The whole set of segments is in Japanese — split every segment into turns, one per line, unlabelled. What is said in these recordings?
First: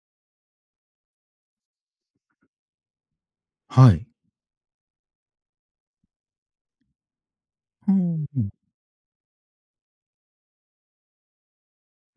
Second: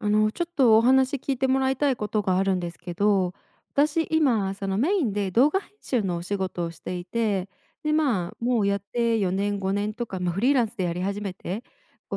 ちょっとお話聞いてもらいたいことがあるんですけど、
はい。
私今、そのメインで動画編集のお仕事をしていて、
ほ
で、
うう
まあ、
ん、
もうやって4年、5年とか、まあ、フリーランスでやり始めて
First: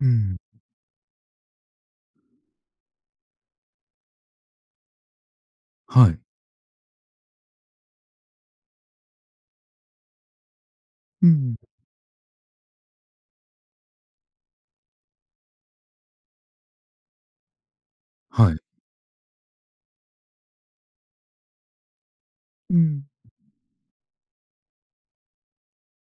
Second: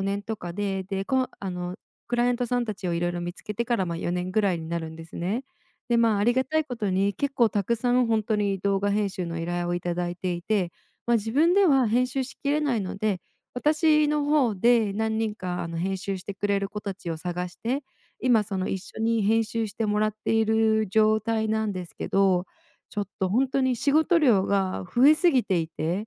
う
年
ん。
とかで、で、こあの、クライアントさんたちをいろいろ見つけてから、ま、4年ぐらいになるんですね。で、
は
まあ、
い。
ありがたいことに結構たくさん本当に動画編集の依頼をいただいていて、まあ、
う
自分
ん。
では編集しきれないので私の方で何人か編集してくれる子たちを探して、今
は
そ
い。
の一緒に編集してもらっている状態なんですけど、
う
ちょ
ん。
っと本当に仕事量が増えすぎていて、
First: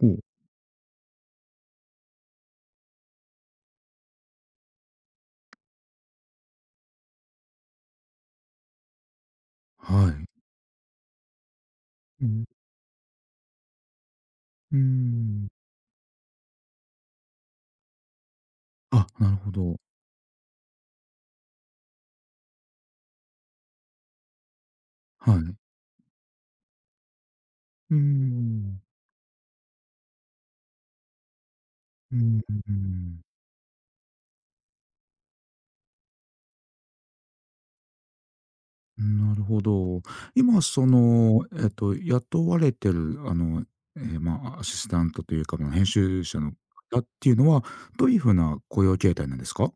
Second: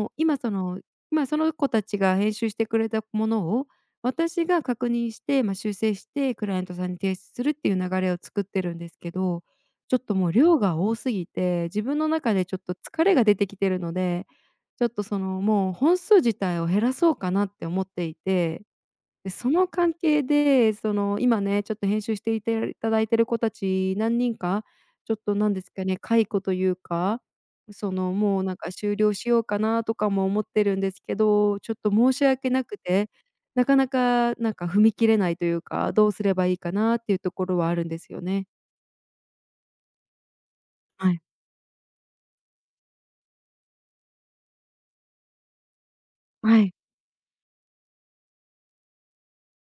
ほ
う
う、
今その今その子たちが編集してくれたものを、私が確認して、まあ、修正してクライアントさんに提出するっていう流れを作ってるんですけど、ちょっ
は
と
い。
もう量が多すぎて、自分の
う
中
ん、
でちょっと疲れが出てきてるので、
うー
ちょっとその、
ん。
もう本数自体を減らそうかなって思っていて、
あ、
で、
なる
そ
ほ
の
ど。
関係で、その、今ね、ちょっと編集していたいただいてる子たち何人か、ちょっ
は
となん
い。
ですかね、解雇というか、そ
うー
の、もうなんか
ん。
終了しようかなとかも思ってるんですけど、ちょっと申
う
し
ん、
訳な
う
くて、
ん、
なかなか、なんか踏み切れないというか、どうすればいいかなっていうところはあるんですよね。
うん。なるほど。今そ
はい。
の、雇われてるま、アシスタントというか、ま、編集者の
はい。
方っていうのは、どういう風な雇用形態なんですか？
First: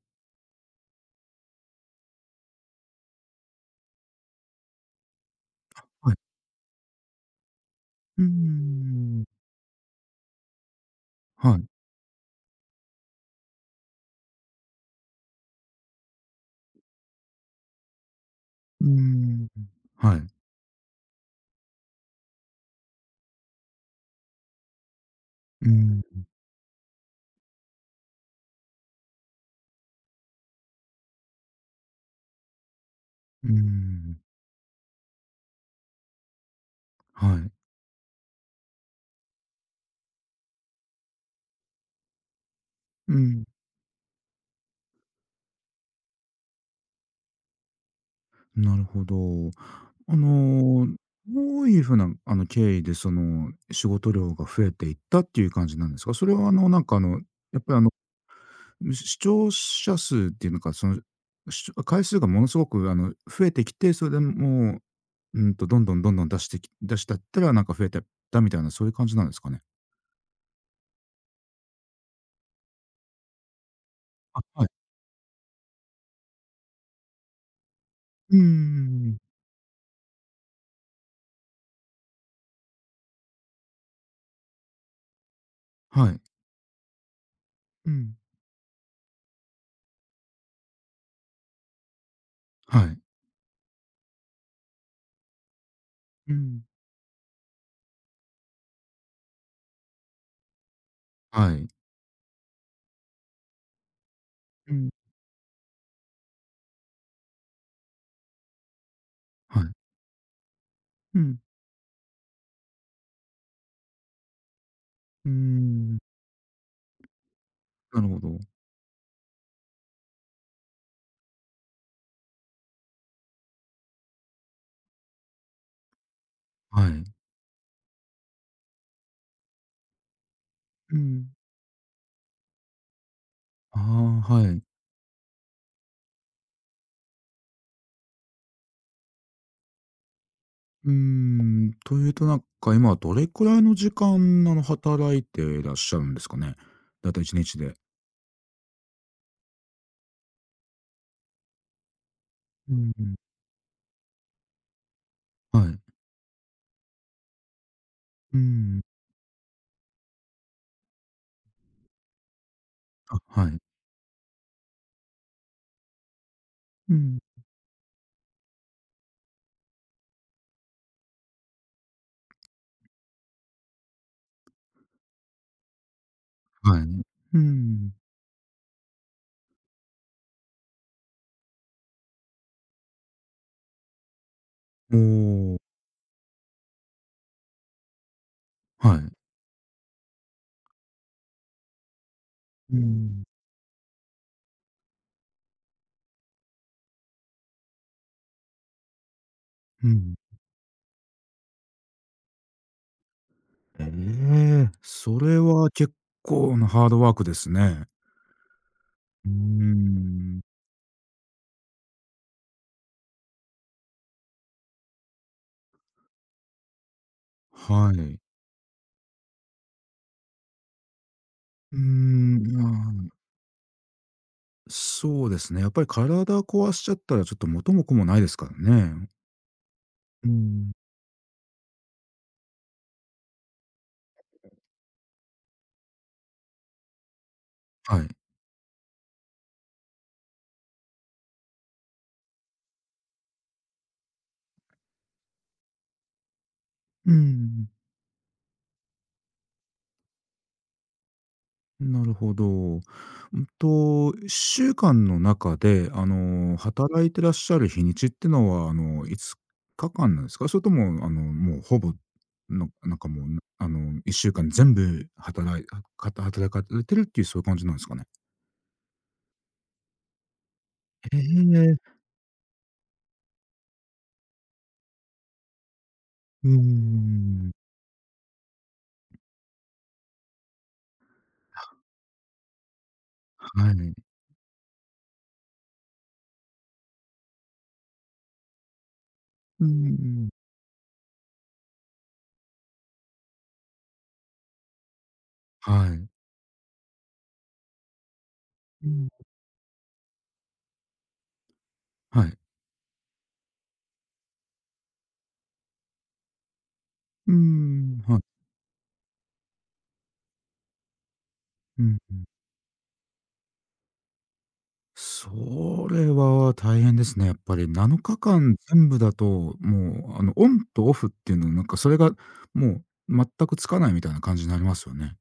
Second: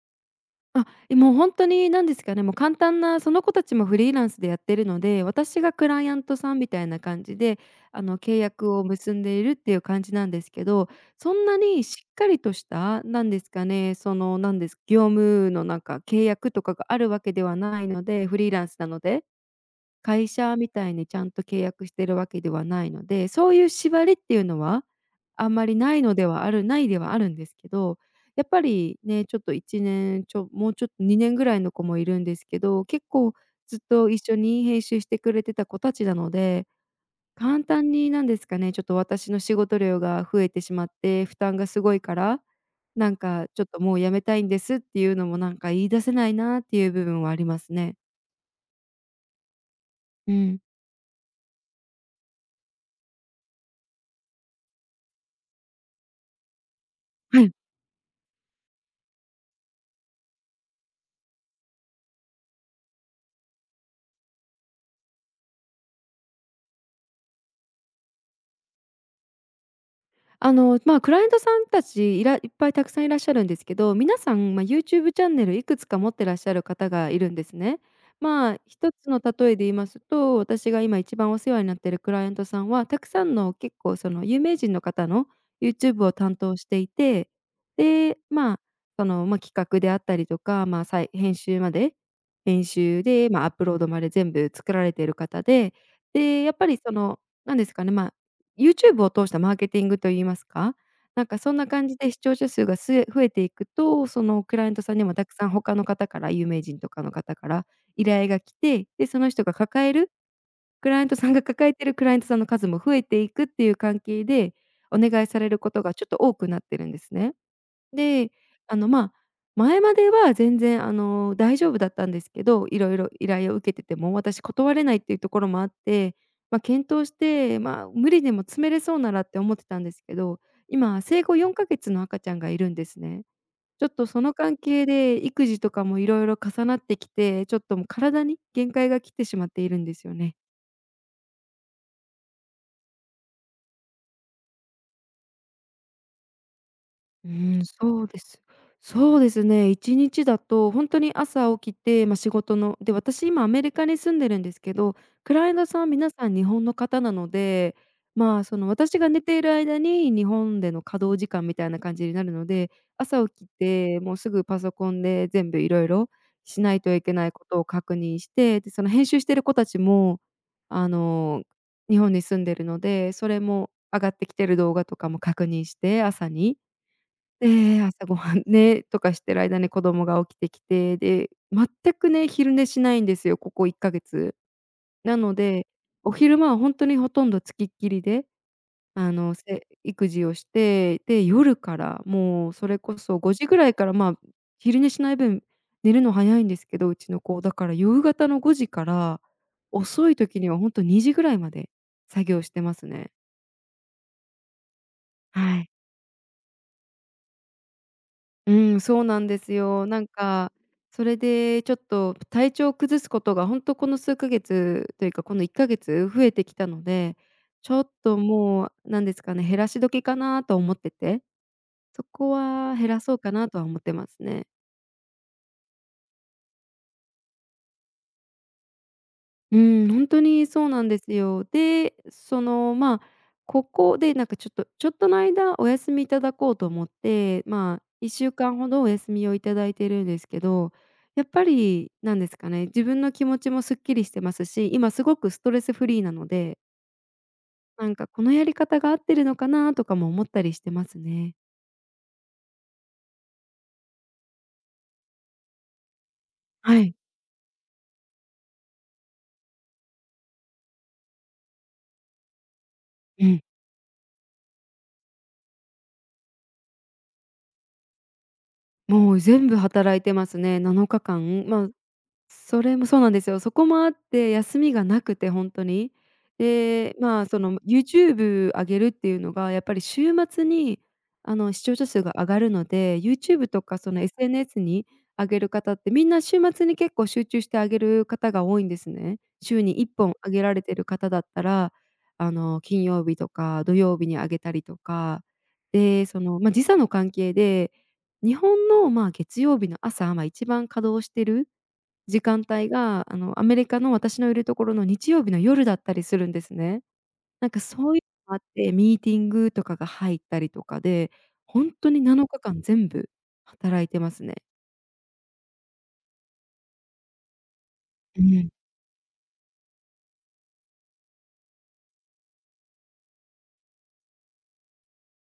あ、え、もう本当に何ですかね、もう簡単なその子たちもフリーランスでやってるので、私がクライ
は
ア
い。
ントさんみたいな感じで、
うー
契約を結んで
ん。
いるっていう感じなんですけど、そん
は
な
い。
にしっかりとした、何ですかね、その、何です業務のなんか契約とかがあるわけではないので、フリーランス
う
な
ー
ので。
ん。はい。
会社みたいにちゃんと契約してるわけではないので、そういう縛りっていうのは、あん
う
ま
ー
りな
ん、
いのではあるないではあるんですけど、やっぱりね、ちょっと1年ちょもうちょっと2年ぐらいの子もいるんですけど、結構
うー
ずっと
ん。
一緒に編集してくれてた子たちなので、
はい。
簡単になんですかね、ちょっと私の仕事量が増えてしまって、負担がすごいから、なん
うん。
かちょっともう辞めたいんですっていうのもなんか言い出せないなっていう部分はありますね。
なるほど。あ
うん。
のー、どういう風な、経緯で、その、仕事量が増えていったっていう感じなんですか？それは、なんか、
はい。
やっぱり、視聴者数っていうのか、その、回数がものすごく、増えてきて、それでもう、どんどんどんどん出してき出したったら、なんか増えてったみたいな、そういう感じなんですかね？
まあ、クライアントさんたちいらいっぱいたくさんいらっしゃるんですけど、皆さ
あ、
ん、ま
は
あ、
い。
YouTube チャンネルいくつか持ってらっしゃる方がいるんですね。
うん
まあ、一つ
ん。
の例えで言いますと、私が今一番お世話になっているクライアントさんは、たくさんの結構その有名人の方の YouTube
は
を
い。
担当していて、
うん。
で、まあ、その、まあ、企画であったりとか、まあ、再編集まで、編
はい。
集で、まあ、アップロードまで全部作られている方で、
う
で、やっ
ん。
ぱりその、なんですかね、まあ YouTube を通したマーケティングといいますか、なんか
は
そんな
い。
感じで視聴者数が増えていくと、そのクライア
う
ント
ん。
さんにもたくさん他の方から、有名人とかの方から依頼が来て、で、その人が
はい。
抱えるクライアント
う
さん
ん。
が抱えてるクライアントさんの数も増えていくっていう関係で、お願い
うー
されることが
ん。
ちょっと多くなってるんですね。
なるほ
で、
ど。
あの、まあ、前までは全然、大丈夫だったんですけど、いろいろ依頼を受けてても、私断れないっていうところもあって、まあ、
は
検
い。
討して、まあ、無理でも詰めれそうならって思ってたんですけど、
う
今生
ん。
後4か月の赤ちゃんがいるんですね。
あ
ちょっとそ
あ、
の
は
関
い。
係で育児とかもいろいろ重なってきて、ちょっともう体に限界が来てしまっているんですよね。
うーん、というとなんか今はどれくらいの時間、働いていらっしゃるんですかね？だいたい
う
1日
ーん、
で。
そうです。そうですね、1日だと本当に朝起きて、まあ、仕事
う
ので、
ん、
私今アメリカに住んでるんですけど、クライアン
は
ト
い。
さんは皆さん日本の方なので、
うー
まあ、その
ん、
私が寝ている間に日本での稼働時間みたいな感じになるので、
あ、
朝起
は
き
い。
てもうすぐパソコンで全部いろいろしない
う
といけ
ん、
ないことを確認して、で、その編集してる子たちも、あの、日本に住んでるので、それも上がってきてる動画とかも確認して、朝に。
はい。う
で、
ん。
朝ごはんね、とかしてる間に子供が起きてきて、で、全くね、昼寝しないんですよ、ここ1ヶ月。
お
なの
お、
で、お昼間はほんとにほとんどつきっきりで、
は
あ
い。
の、育児をして、で、夜からもうそ
う
れこそ
ん、
5時ぐらいから、まあ、昼寝しない分、寝るの早いんですけど、うちの子、だから夕方の5時から、
う
遅
ん。
い時にはほんと2時ぐらいまで作業してますね。
ええ、それ
はい。
は結構なハードワークですね。
うん、そうなん
うー
ですよ。なん
ん、
か、それでちょっと体調を崩すことが本当この数ヶ月というか、この1ヶ月増えてきたので、ちょっ
は
と
い。
もうなんですかね、減らし時かなとは思ってて、
うー
そこ
ん、ま
は減ら
あ、
そうかなとは思ってますね。
そうですね、やっぱり体壊しちゃったらちょっと元も子もないですからね。
うん、本当
う
にそう
ん。
なんですよ。で、その、まあ、ここでなんかちょっとの間お休みいただこうと思って、まあ、
はい。
1週間ほどお休みをいただいてるんですけど、やっぱりなんですかね、自分の気持ちもすっきりしてますし、今すごくストレスフリーなので、
うん、
なんかこのやり方が合ってるのかなとかも思ったりしてますね。
なるほど。1週間の中で、
はい。
働いてらっしゃる日にちってのは、5日間なんですか？それとも、もうほぼ、のなんかも
う
う、
ん。
あの、1週間全部働いかた働かれてるっていう、そういう感じなんですかね？
もう全部働いてますね。7
え
日間。まあ
え、
それもそうなんですよ。そこもあって、休みがなくて本当に。
うー
で、まあ、そ
ん、
の YouTube 上げるっていうのが、やっぱり週末に、視聴者数が上がるので、YouTube と
は
かそ
い。
の SNS に上げる方って、みんな週末に結構集中して上げる方が多いんですね。週
うん
に1本
ん。
上げられてる方だったら、金曜日とか土曜日に上げたりとか。
は
で、
い。
その、まあ、時差の関係で、日本
う
の、ま
ん。
あ、月曜日の朝、まあ、一番稼働してる時
はい。
間帯が、アメリカの私のいるところの日曜日の夜だったりするんですね。
うー
なんかそうい
ん、
う
はい。
のもあって、ミーティングとかが入ったりとかで、ほん
う
と
ん。
に7日間全部働いてますね。
それは大変ですね、やっぱり。7
う
日
ん。
間全部だと、もう、オンとオフっていうの、なんかそれがもう全くつかないみたいな感じになりますよね。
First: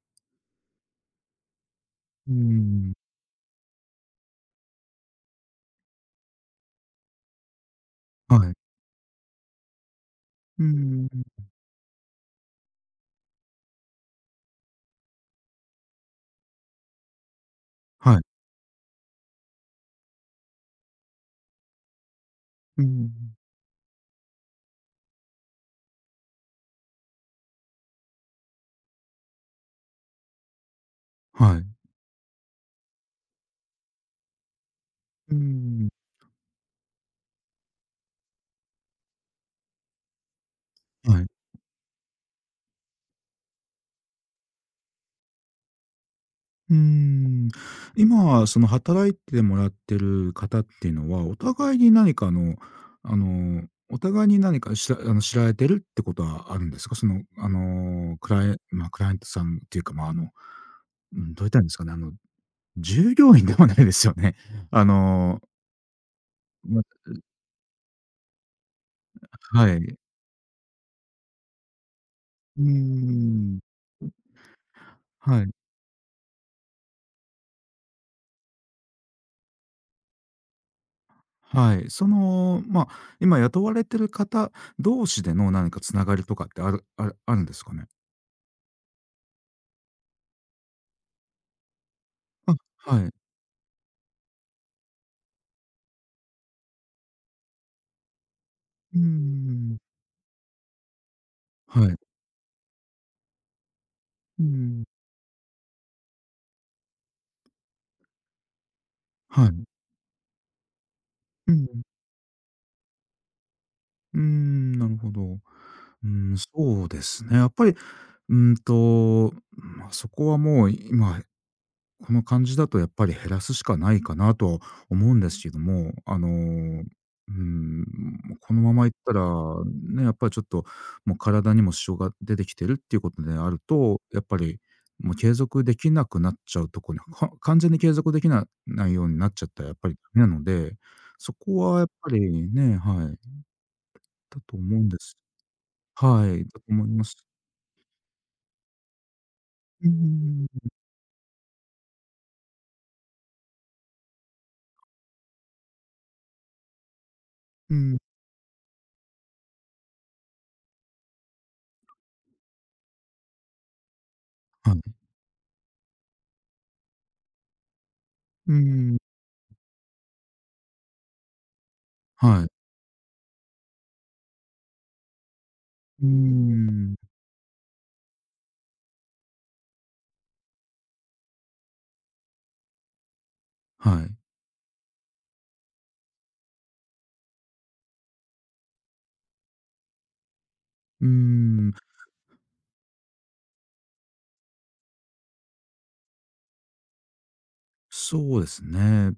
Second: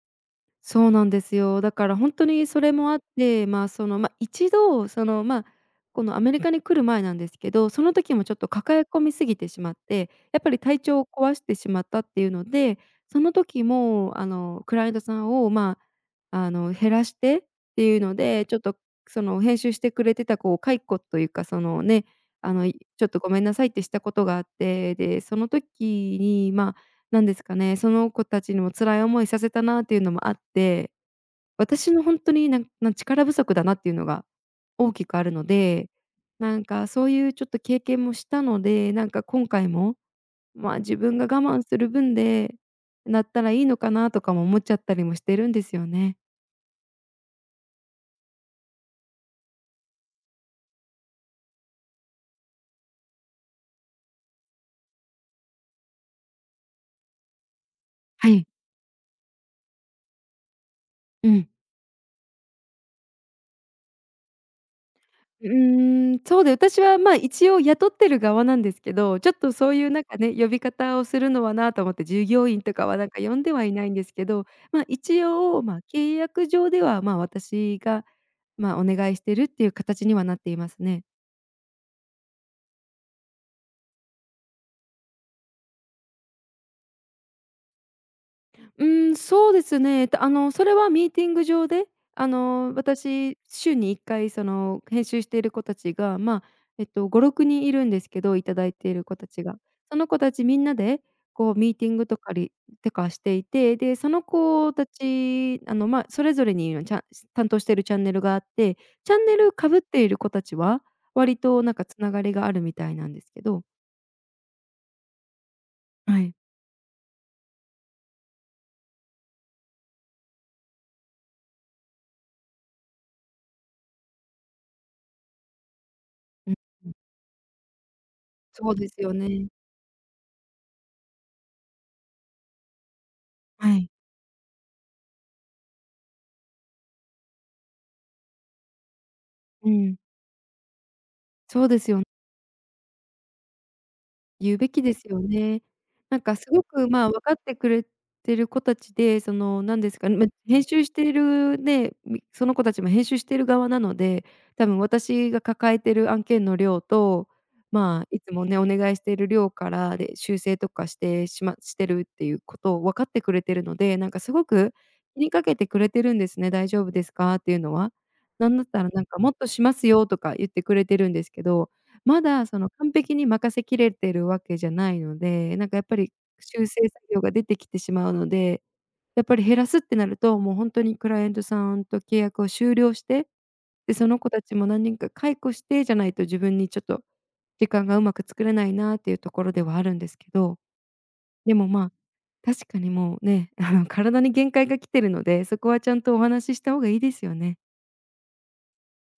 そうなんですよ。だから本当
うー
にそれも
ん。
あって、一度、このアメリカに来る前なんですけど、その時もちょっ
は
と
い。
抱え込みすぎてしまって、やっぱり
う
体調
ー
を
ん。
壊してしまったっていうので、その時も、クライアントさんを、減らしてっていうの
はい。
で、ちょっと、編集してくれてたこう解雇というか、
うー
ちょっとご
ん。
めんなさいってしたことがあって、で、その時に、なんですかね、その子たちにも辛い思いさせたなっていうのもあって、
はい。
私の本当になんなん力不足だなっていうのが大きくある
うー
の
ん。
で、なんかそういうちょっと経験もしたので、なんか今回も、自分
は
が
い。
我慢する分でなったらいいのかなとかも思っちゃったりもしてるんですよね。
うーん。今、その働いてもらってる方っていうのは、お互いに何かあの、お互いに何かしら知られてるってことはあるんですか？その、
は
ク
い。
ライまあ、クライアントさんっていうか、まあ、う
う
ん、どう言っ
ん。
たらいいんですかね、従業員ではないですよね。あの、
うーん、そうで、私
ま
は、一応雇ってる側なんですけど、ちょっと
は
そういう
い。
なんかね、呼び方をするのはなと思って、従業
う
員
ー
とかはなんか呼んで
ん。
はいないんですけど、一
はい。
応、契約上では、私が、お願いしてるっていう形にはなっていますね。
はい。その、まあ、今雇われてる方同士での何かつながりとかってあるあるあるんですかね？
うん、そうですね。それはミーティング上で、
あ、はい。
私、週に1回、編集している子たちが、5、6人いるんですけど、いただいてい
うー
る子たちが。
ん。
その子たちみんなで、こう、ミー
は
ティ
い。
ングとかりてかしていて、で、その
う
子
ん。
たち、それぞれにちゃん担当しているチャンネルがあって、チャンネ
は
ル
い。
かぶっている子たちは、割
う
と、
ん。
つながりがあるみたいなんですけど。
うーん、なるほど。う
はい。
ん、そうですね。やっぱり、ま、そこはもう今この感じだとやっぱり減らすしかないかなとは思うんですけども、う
うん。
ん、この
そ
ま
う
まい
で
っ
す
た
よ
ら、
ね。
ね、やっぱりちょっともう体にも支障が出てきてるっていうことである
はい。
と、やっぱりもう継続できなくなっちゃうとこに、完全に継続できなないようになっちゃったら
う
やっぱり
ん、
ダメなので、そこ
そう
は
で
やっ
すよ。
ぱりね、はい、だと
言うべ
思う
き
ん
で
で
す
す。
よね。なん
は
か
い、
す
だと
ご
思
く、
います。
分かってくれてる子たちで、なん
う
ですかね、
ん、
編集しているね、その子たちも編集している側なので、多分私が抱えてる案件の量と、
うん、
いつもね、お願いしている量からで、修正とかしましてるっていうことを分かってくれてるので、なんかすご
は
く
い、
気にかけてくれてるんですね、「大丈夫ですか？」っていうのは。な
う
んだったら、
ん、
なんか「もっとしますよ」とか言ってくれてるんですけど、ま
は
だ
い、
その完璧に任せきれてるわけじゃないので、なんかやっぱ
う
り修正
ん、
作業が出てきてしまうので、やっぱり減らすってなると、もう本当にクライアントさんと契約を終了して、で、
は
そ
い。
の子たちも何人か解雇してじゃないと自分にちょっと時間がうまく作れないなっていうところではあるんですけど、
うー
でも、
ん、
確かにもうね、体に限界が来てるので、そこはちゃんとお話しした方がいいですよね。
そうですね。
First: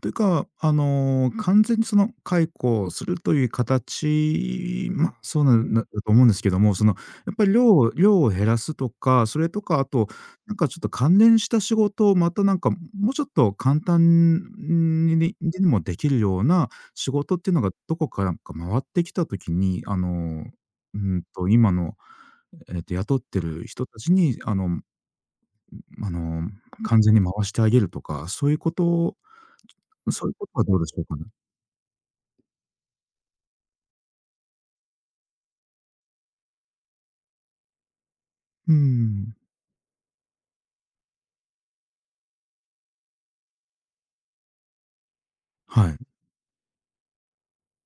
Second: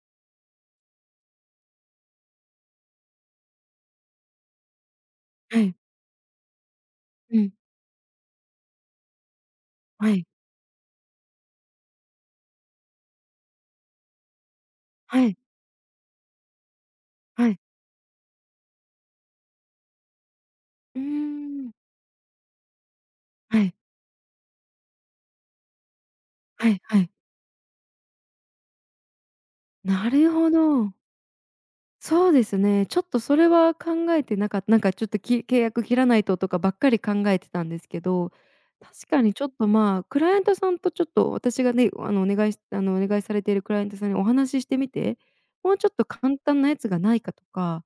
というか、完全にその解雇をするという形、まあ、そうな
は
ん
い。
だと思うんですけども、その、やっ
う
ぱり
ん。
量を減らすとか、それとか、あと、
はい。
なんかちょっと関連した仕事をまたなんか、もうちょっと簡単に
は
に
い。
にもできるような仕事っ
は
ていう
い。
のがどこからか回ってきた時に、
うーん。
今の、雇って
は
る
い。
人たちに、あの、
はいは
完
い。
全に回してあげるとか、そういうことを
な
そう
る
いうこ
ほ
とはどうで
ど。
しょうかね。
そうですね。ちょっとそれは考えてなかった。なんかちょっと契約切らないととかばっかり考えてたんですけど、
うー
確かに
ん。
ちょっと、クライアントさんとちょっと私がね、お願いされているクライアントさんにお話ししてみて、もうち
は
ょっ
い。
と簡単なやつがないかとか、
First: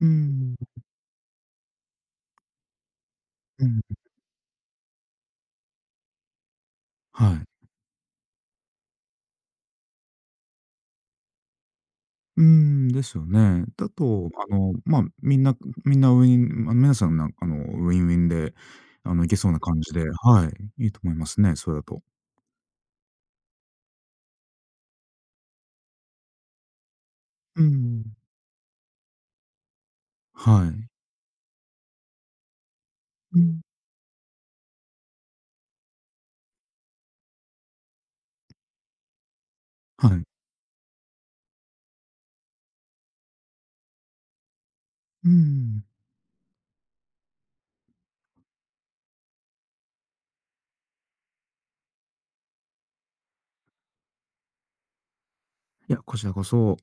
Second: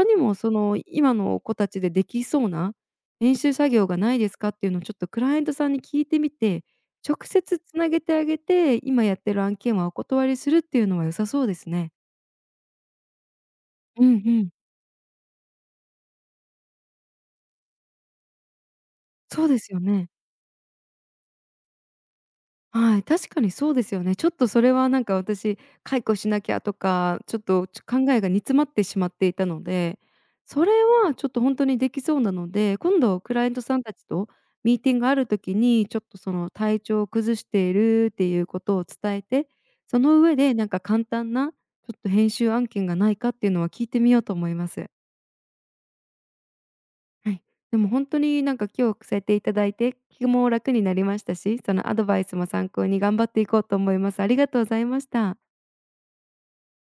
うー
にもそ
ん、
の今の子たちでできそうな練習
う
作
ん、
業がないですかっていうのをちょっとクライアントさんに聞いてみて、直
はい。
接つなげてあげて、今やってる案件はお断りするっていうのは良さそうですね。
うーん、ですよね。だ
うん
と、
うん。
まあ、みんなウィンまあの、皆さんなんあの、ウィンウィンで、いけ
そ
そ
う
う
で
な
す
感
よ
じで、
ね。
はい、いいと思いますね、それだと。
はい、確かにそうですよね。ちょっとそれはなんか私、解雇しなきゃとか、ちょっ
うー
と、考
ん。
えが煮詰まってしまっていたので、そ
は
れ
い。
はちょっと本当にできそうなので、今度ク
う
ライアン
ん。
トさんたちとミーティングがある時に、ちょっとその体調を崩しているっていうことを伝えて、そ
は
の
い。
上でなんか簡単なちょっと編集案件がないかっていうのは聞いてみようと思います。
うーん。
はい。でも本当になんか今日くせていただいて、気も楽になりましたし、そのアドバイスも参考に頑張っていこうと思います。ありがとうございました。
いや、こちらこそ。